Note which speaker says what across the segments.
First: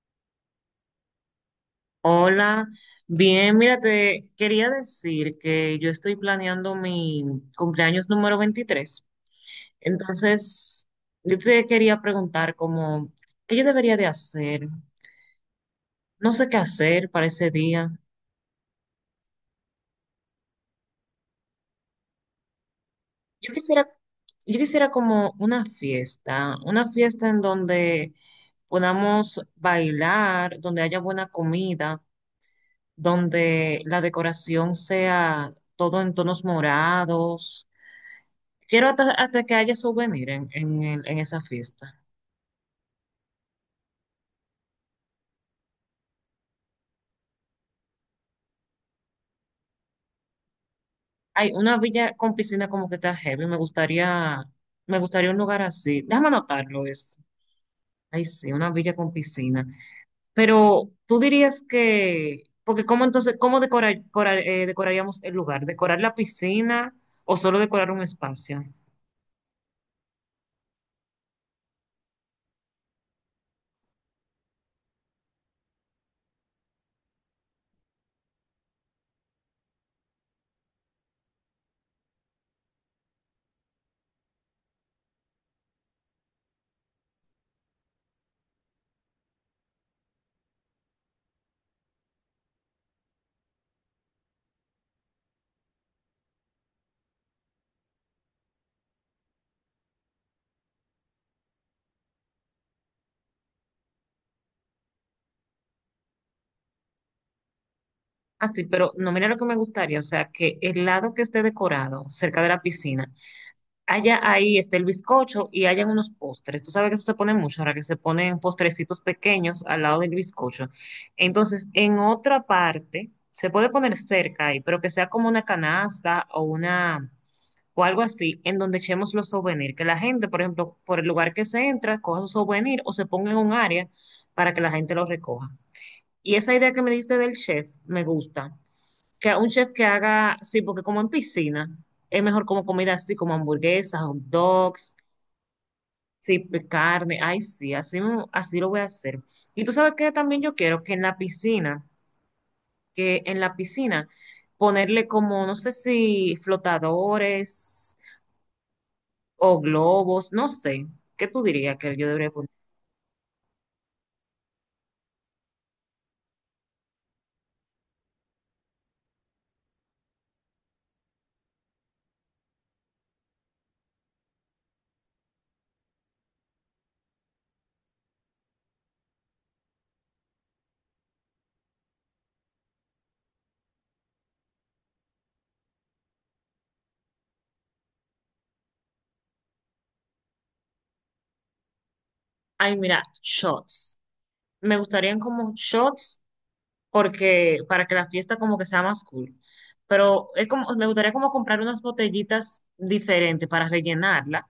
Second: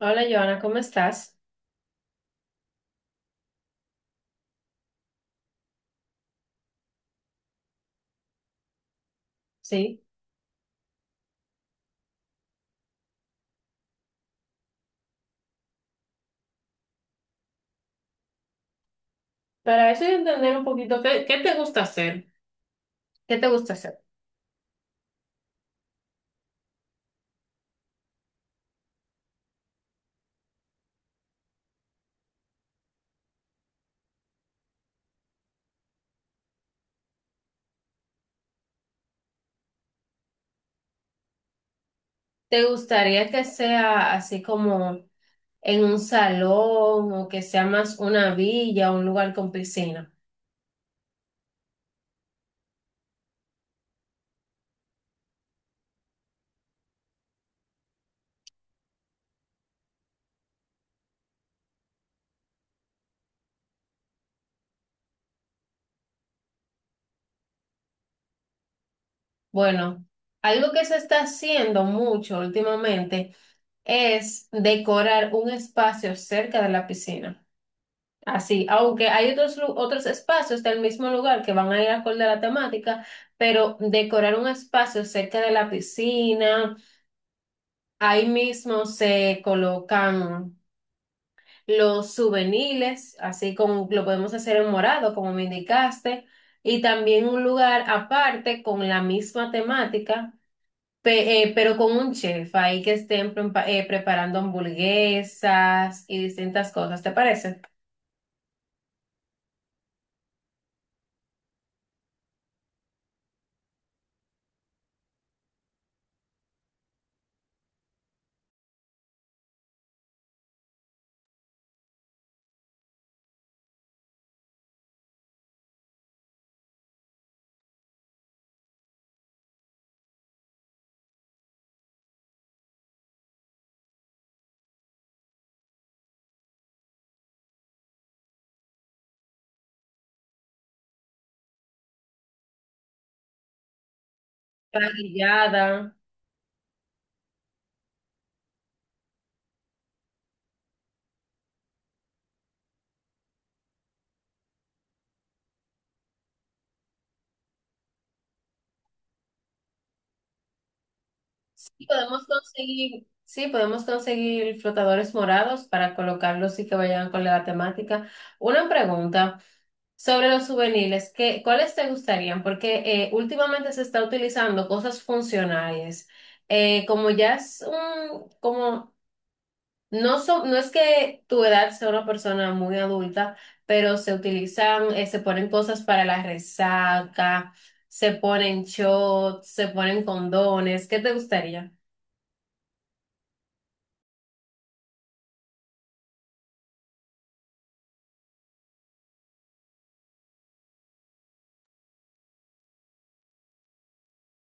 Speaker 1: Hola, Joana, ¿cómo estás?
Speaker 2: Hola, bien, mira, te quería decir que yo estoy planeando mi cumpleaños número 23.
Speaker 1: Sí,
Speaker 2: Entonces, yo te quería preguntar ¿qué yo debería de hacer? No sé qué hacer para ese día.
Speaker 1: para eso yo entender un poquito, ¿qué te gusta hacer? ¿Qué te
Speaker 2: Yo
Speaker 1: gusta
Speaker 2: quisiera,
Speaker 1: hacer?
Speaker 2: yo quisiera como una fiesta en donde podamos bailar, donde haya buena comida, donde la decoración sea todo en tonos morados. Quiero hasta que haya souvenir en esa fiesta.
Speaker 1: ¿Te gustaría que sea así como en un salón o que sea más una villa o un lugar con piscina?
Speaker 2: Hay una villa con piscina como que está heavy. Me gustaría un lugar así. Déjame anotarlo eso. Ay, sí, una villa con piscina. Pero tú dirías que, porque cómo entonces, ¿cómo decoraríamos el lugar? ¿Decorar la piscina o solo decorar un espacio?
Speaker 1: Bueno, algo que se está haciendo mucho últimamente es decorar un espacio cerca de la piscina. Así, aunque hay otros espacios del mismo lugar que van a ir acorde a la temática, pero decorar un espacio cerca de la piscina. Ahí mismo se colocan los juveniles, así como lo podemos hacer en morado, como me indicaste, y también un lugar aparte con la misma temática, pero con un chef ahí que estén preparando hamburguesas y distintas cosas, ¿te parece?
Speaker 2: Así, pero no, mira lo que me gustaría, o sea, que el lado que esté decorado cerca de la piscina, allá ahí está el bizcocho y hayan unos postres. Tú sabes que eso se pone mucho, ahora que se ponen postrecitos pequeños al lado del bizcocho. Entonces, en otra parte, se puede poner cerca ahí, pero que sea como una canasta o una o algo así, en donde echemos los souvenirs. Que la gente, por ejemplo, por el lugar que se entra, coja su souvenir o se ponga en un área para que la gente lo recoja. Y esa idea que me diste del chef me gusta, que un chef que haga, sí, porque como en piscina, es mejor como comida así, como hamburguesas, hot dogs,
Speaker 1: Parrillada.
Speaker 2: sí, carne, ay, sí, así, así lo voy a hacer. Y tú sabes que también yo quiero que en la piscina, que en la piscina, ponerle como, no sé si flotadores o globos, no sé, ¿qué tú dirías
Speaker 1: Y
Speaker 2: que yo
Speaker 1: podemos
Speaker 2: debería poner?
Speaker 1: conseguir, sí, podemos conseguir flotadores morados para colocarlos y que vayan con la temática. Una pregunta. Sobre los juveniles, cuáles te gustarían? Porque últimamente se está utilizando cosas funcionales. Como ya es un, como, no es que tu edad sea una persona muy adulta, pero se utilizan, se ponen cosas para la resaca, se ponen shots, se ponen condones. ¿Qué te gustaría?
Speaker 2: Ay, mira, shots. Me gustarían como shots porque para que la fiesta como que sea más cool. Pero es como, me gustaría como comprar unas botellitas diferentes para rellenarla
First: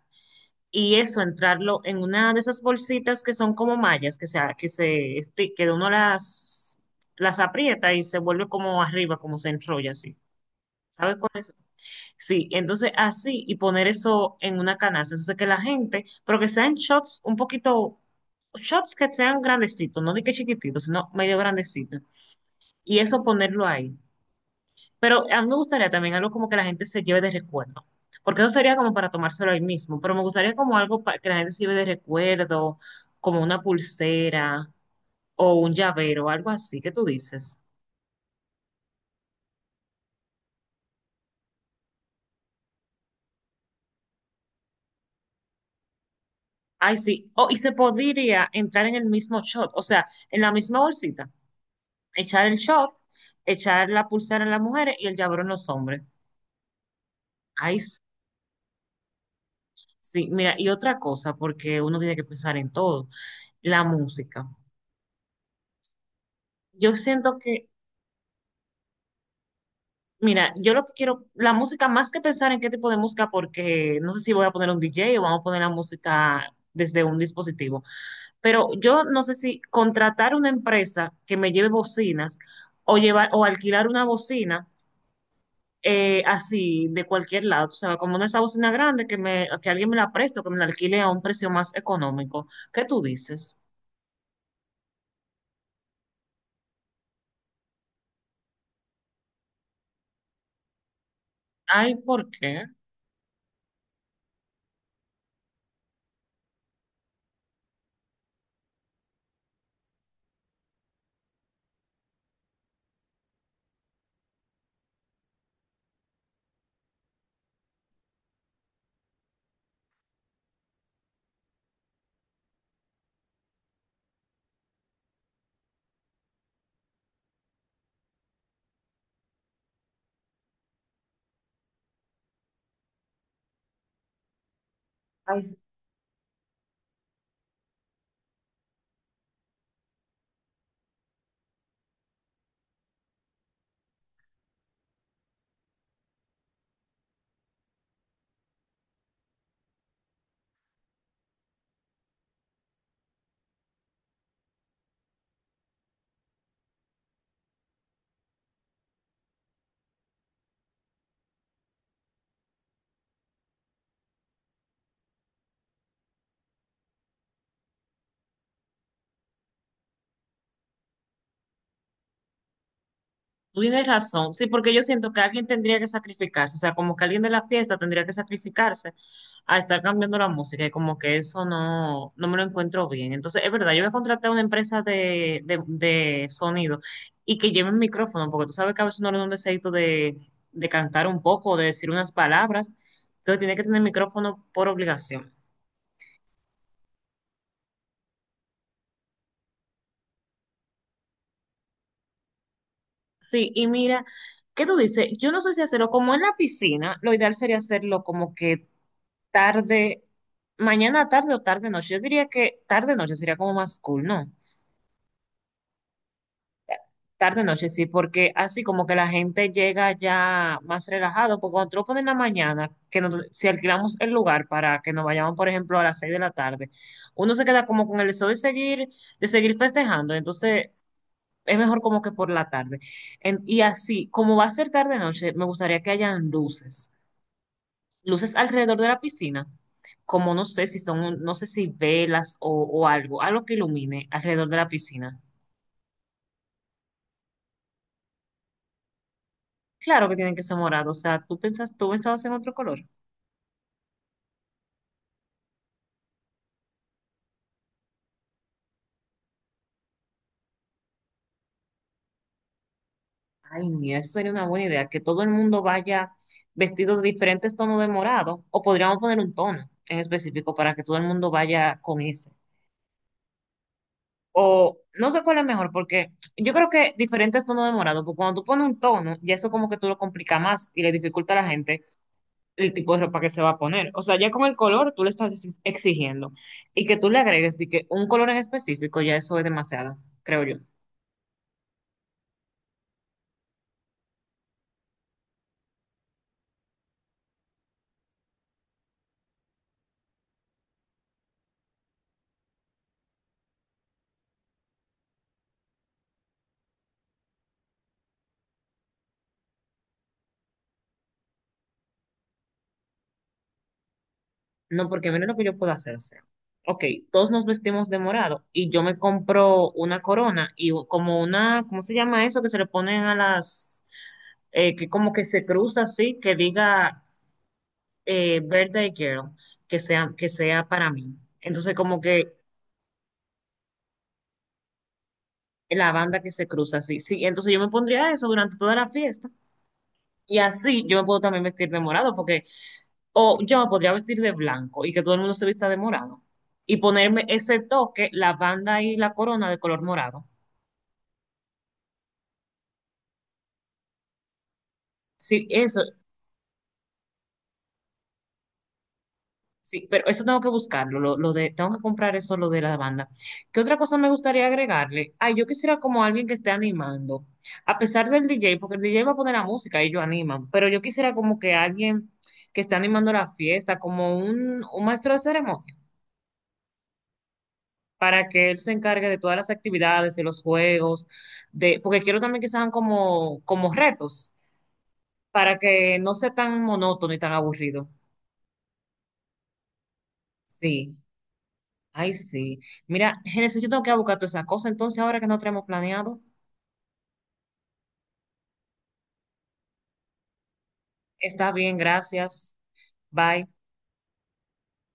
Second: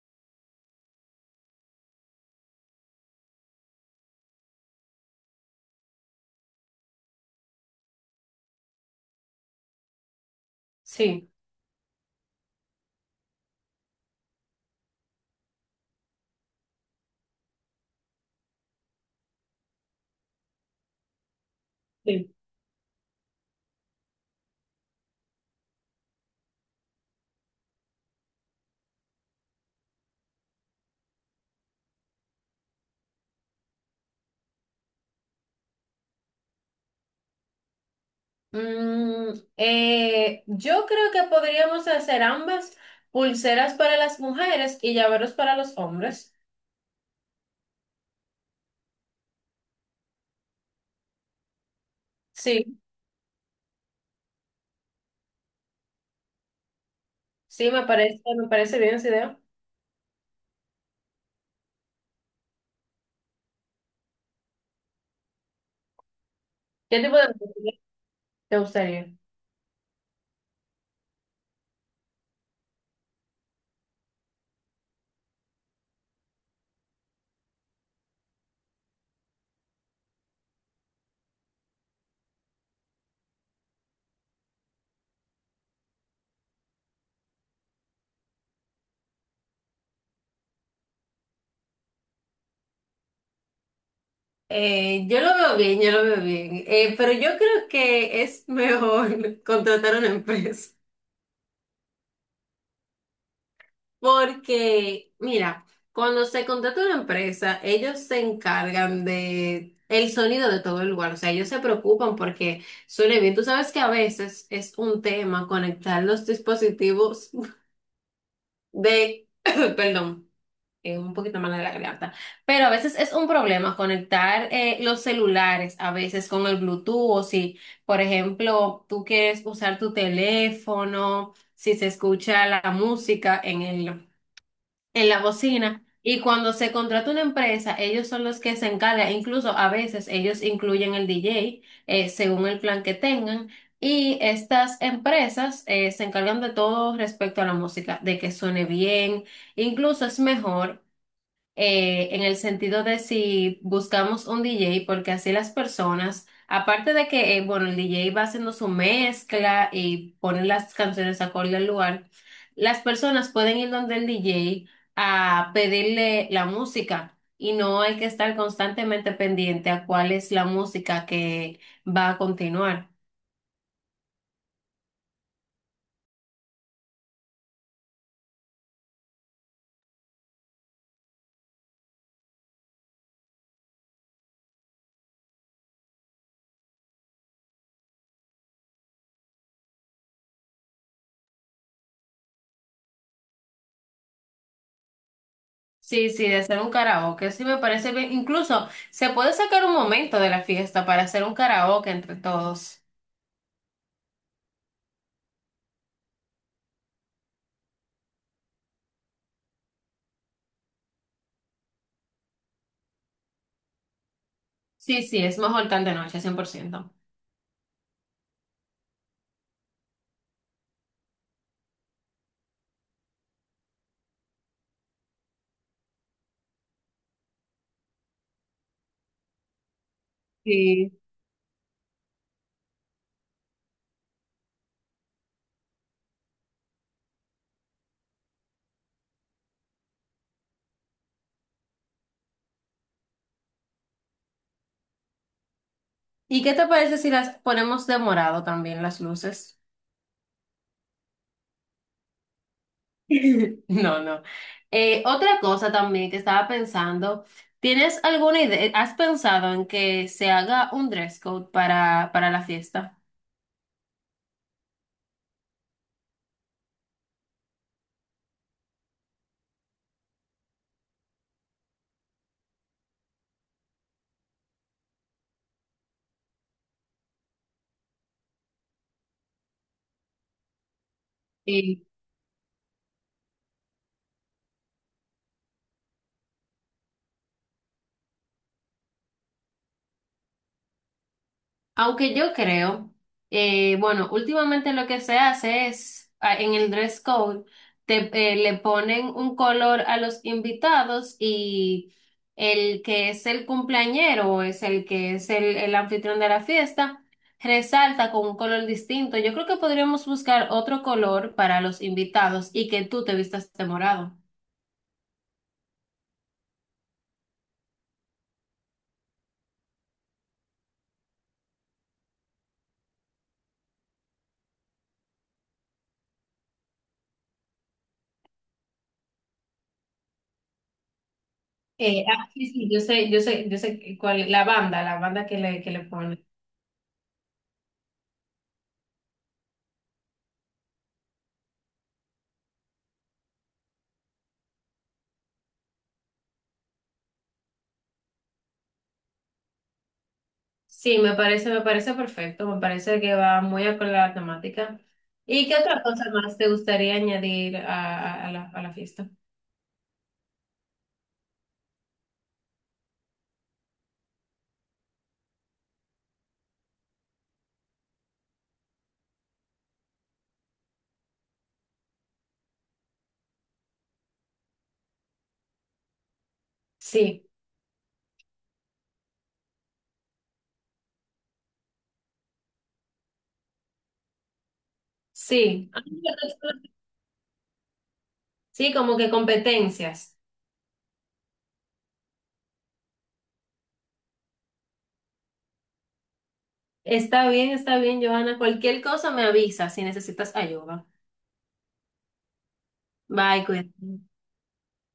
Speaker 2: y eso entrarlo en una de esas bolsitas que son como mallas, que sea, que uno las aprieta y se vuelve como arriba, como se enrolla así. ¿Sabes
Speaker 1: Sí.
Speaker 2: cuál es? Sí, entonces así y poner eso en una canasta. Entonces que la gente, pero que sean shots un poquito, shots que sean grandecitos, no de que chiquititos, sino medio grandecitos.
Speaker 1: Sí.
Speaker 2: Y eso ponerlo ahí. Pero a mí me gustaría también algo como que la gente se lleve de recuerdo, porque eso sería como para tomárselo ahí mismo, pero me gustaría como algo para que la gente se lleve de recuerdo, como una pulsera o un llavero, algo así, ¿qué tú dices?
Speaker 1: Mm, yo creo que podríamos hacer ambas, pulseras para las mujeres y llaveros para los hombres.
Speaker 2: Ay, sí, oh, y se podría entrar en el mismo shot, o sea, en la misma bolsita, echar el
Speaker 1: Sí,
Speaker 2: shot, echar la pulsera en las mujeres y el llavero en los hombres.
Speaker 1: sí,
Speaker 2: Ay,
Speaker 1: me
Speaker 2: sí,
Speaker 1: parece, me parece bien esa idea.
Speaker 2: sí, mira, y otra cosa, porque uno tiene que pensar en todo, la música. Yo
Speaker 1: ¿Qué tipo de
Speaker 2: siento que
Speaker 1: música te gustaría?
Speaker 2: mira, yo lo que quiero, la música, más que pensar en qué tipo de música, porque no sé si voy a poner un DJ o vamos a poner la música desde un dispositivo, pero yo no sé si contratar una empresa que me lleve bocinas o llevar o alquilar una bocina, así de cualquier lado, o sea, como una esa bocina grande que me, que alguien me la preste o que me la alquile a un precio más económico. ¿Qué tú dices?
Speaker 1: Yo lo veo bien, yo lo veo bien. Pero yo creo que es mejor contratar una empresa.
Speaker 2: Ay, ¿por qué?
Speaker 1: Porque, mira, cuando se contrata una empresa, ellos se encargan de el sonido de todo el lugar. O sea, ellos se preocupan porque suene bien. Tú sabes que a veces es un tema conectar los dispositivos de, perdón, un poquito mal de la garganta, pero a veces es un problema conectar los celulares, a veces con el Bluetooth, o si, por ejemplo, tú quieres usar tu teléfono, si se escucha la música en la bocina. Y cuando se contrata una empresa, ellos son los que se encargan, incluso a veces ellos incluyen el DJ , según el plan que tengan. Y estas empresas se encargan de todo respecto a la música, de que suene bien. Incluso es mejor en el sentido de si buscamos un DJ, porque así las personas, aparte de que, bueno, el DJ va haciendo su mezcla y pone las canciones acorde al lugar, las personas pueden ir donde el DJ a pedirle la música y no hay que estar constantemente pendiente a cuál es la música que va a continuar.
Speaker 2: Tú tienes razón, sí, porque yo siento que alguien tendría que sacrificarse, o sea, como que alguien de la fiesta tendría que sacrificarse a estar cambiando la música y como que eso no, no me lo encuentro bien. Entonces, es verdad, yo voy a contratar a una empresa de sonido y que lleve un micrófono, porque tú sabes que a veces no le da un deseito de cantar un poco, o de decir unas palabras, entonces tiene que tener micrófono por obligación.
Speaker 1: Sí, sí, de hacer un karaoke, sí me parece bien. Incluso se puede sacar un momento de la fiesta para hacer un karaoke entre todos.
Speaker 2: Sí, y mira, ¿qué tú dices? Yo no sé si hacerlo como en la piscina, lo ideal sería hacerlo como que tarde, mañana tarde o tarde noche. Yo diría que tarde noche sería como más cool, ¿no?
Speaker 1: Sí, sí, es mejor tal de noche, 100%.
Speaker 2: Tarde noche sí, porque así como que la gente llega ya más relajado, porque cuando tú lo pones en la mañana, si alquilamos el lugar para que nos vayamos, por ejemplo, a las 6 de la tarde, uno se queda como con el deseo de seguir festejando, entonces
Speaker 1: Sí.
Speaker 2: es mejor como que por la tarde. Y así, como va a ser tarde noche, me gustaría que hayan luces, luces alrededor de la piscina, como no sé si son, no sé si velas o algo, algo que ilumine alrededor de la piscina.
Speaker 1: ¿Y qué te parece si las ponemos de morado también las luces?
Speaker 2: Claro que tienen que ser morado, o sea, tú pensas, tú pensabas en otro color.
Speaker 1: No, no. Otra cosa también que estaba pensando, ¿tienes alguna idea? ¿Has pensado en que se haga un dress code para la fiesta?
Speaker 2: Ay, mira, eso sería una buena idea, que todo el mundo vaya vestido de diferentes tonos de morado, o podríamos poner un tono en específico para que todo el mundo vaya con ese. O no sé cuál es mejor, porque yo creo que diferentes tonos de morado, porque cuando tú pones un tono, ya eso como que tú lo complica más y le dificulta a la gente el tipo de ropa que se va a poner. O sea, ya con el color tú le estás exigiendo. Y que tú le agregues de que un color en específico, ya eso es demasiado, creo yo.
Speaker 1: Aunque yo creo, bueno, últimamente lo que se hace es, ah, en el dress code, le ponen un color a los invitados y el que es el cumpleañero o es el que es el anfitrión de la fiesta, resalta con un color distinto. Yo creo que podríamos buscar otro color para los invitados y que tú te vistas de morado.
Speaker 2: No, porque mira lo que yo puedo hacer. O sea, ok, todos nos vestimos de morado y yo me compro una corona y como una, ¿cómo se llama eso? Que se le ponen a las, que como que se cruza así, que diga Birthday Girl, que sea para mí. Entonces, como que
Speaker 1: Sí, sí, yo sé cuál, la banda que le
Speaker 2: la banda
Speaker 1: ponen.
Speaker 2: que se cruza así. Sí, entonces yo me pondría eso durante toda la fiesta. Y así yo me puedo también vestir de morado, porque, o yo me podría vestir de blanco y que todo el mundo se vista de morado. Y ponerme ese toque, la banda y la corona de color morado.
Speaker 1: Sí, me parece perfecto, me parece que va muy acorde a la temática.
Speaker 2: Sí,
Speaker 1: ¿Y qué
Speaker 2: eso,
Speaker 1: otra cosa más te gustaría añadir a la fiesta?
Speaker 2: sí, pero eso tengo que buscarlo, tengo que comprar eso, lo de la banda. ¿Qué otra cosa me gustaría agregarle? Ay, yo quisiera como alguien que esté animando, a pesar del DJ, porque el DJ va a poner la música y ellos animan, pero yo quisiera como que alguien que esté animando la fiesta, como un maestro de ceremonia,
Speaker 1: Sí,
Speaker 2: para que él se encargue de todas las actividades, de los juegos, de, porque quiero también que sean como retos, para
Speaker 1: sí,
Speaker 2: que no sea tan monótono y tan aburrido.
Speaker 1: sí, como que competencias.
Speaker 2: Sí, ay, sí. Mira, Génesis, yo tengo que ir a buscar toda esa cosa, entonces ahora que no tenemos planeado,
Speaker 1: Está bien, Johanna. Cualquier cosa me avisa si necesitas ayuda.
Speaker 2: está bien, gracias. Bye.
Speaker 1: Bye, cuídate.